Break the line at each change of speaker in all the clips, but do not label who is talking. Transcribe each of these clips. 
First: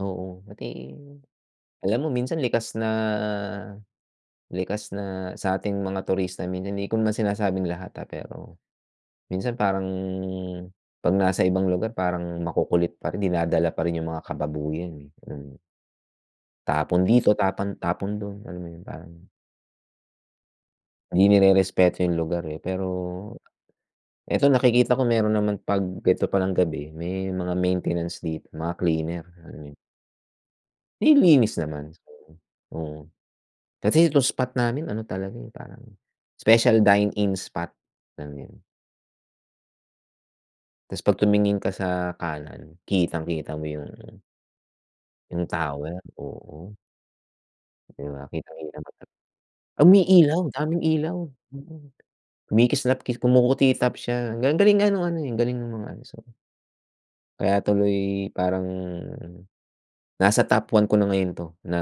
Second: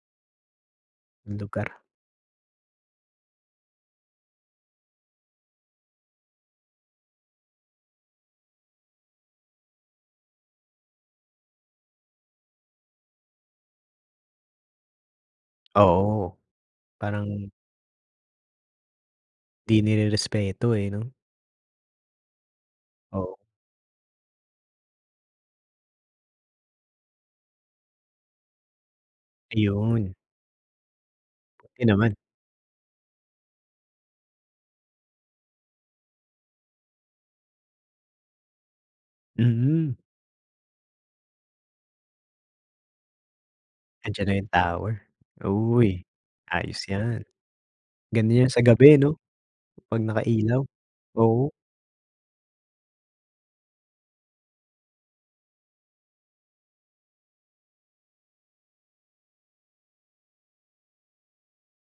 Oo, pati,
Lugar.
alam mo minsan likas na likas na sa ating mga turista minsan hindi ko naman sinasabing lahat ah, pero minsan parang 'pag nasa ibang lugar parang makukulit pa rin, dinadala pa rin 'yung mga kababuyan eh, mm.
Oo,
Tapon
parang
dito, tapon tapon doon. Alam mo 'yun, parang
'Di nirespeto eh, 'no.
'Di nirerespeto 'yung lugar eh, pero,
Oo.
eto nakikita ko, meron naman 'pag eto palang gabi, may mga maintenance dito, mga cleaner. Alam mo 'yun.
Ayun.
Nililinis
Okey
naman
naman.
so, oo. Kasi itong spot namin ano talaga eh, parang special dine-in spot namin.
Mm.
'Tas 'pag tumingin ka sa kanan, kitang-kita mo 'yun, oo.
Andiyan na 'yung tower.
'Yung tower,
Uy,
oo.
ayos 'yan!
'Di ba
Ganda niyan sa
kitang-kita mo
gabi,
talaga.
'no, 'pag
Umiilaw,
nakailaw.
daming ilaw,
Oo.
mm. Kumikislapkis kumukutitap siya. Galing ang galing nga ng ano eh, ang galing ng mga ano, so Kaya tuloy parang, nasa top 1 ko na ngayon 'to na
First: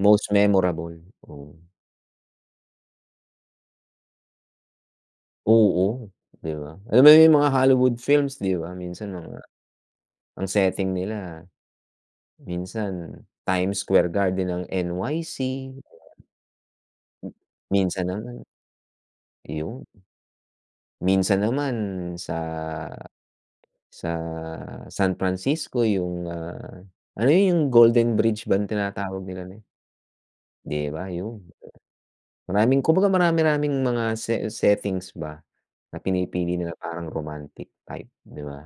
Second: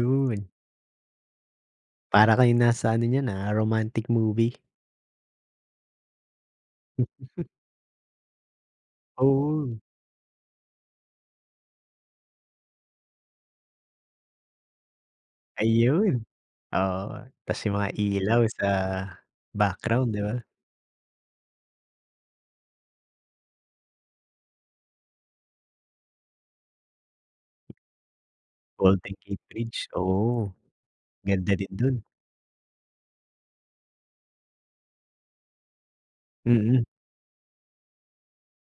most memorable, oo.
Para kayong nasa ano niyan ah, romantic movie.
Oo, 'di ba. Alam mo 'yung mga Hollywood films 'di ba minsan mga
Oo.
ang setting nila, minsan, Times Square Garden ng NYC.
Ayun, oo, tas 'yung mga
Minsan naman,
ilaw sa
'yon.
background, 'di ba.
Minsan naman sa sa San Francisco, 'yung, ah, ano 'yun 'yung Golden Bridge bang
Golden
tinatawag
Gate
nila nun?
Bridge, oo.
'Di ba 'yun,
Ganda rin dun.
maraming kumbaga marami-raming mga settings ba na pinipili nila
Mm.
parang romantic type, 'di ba.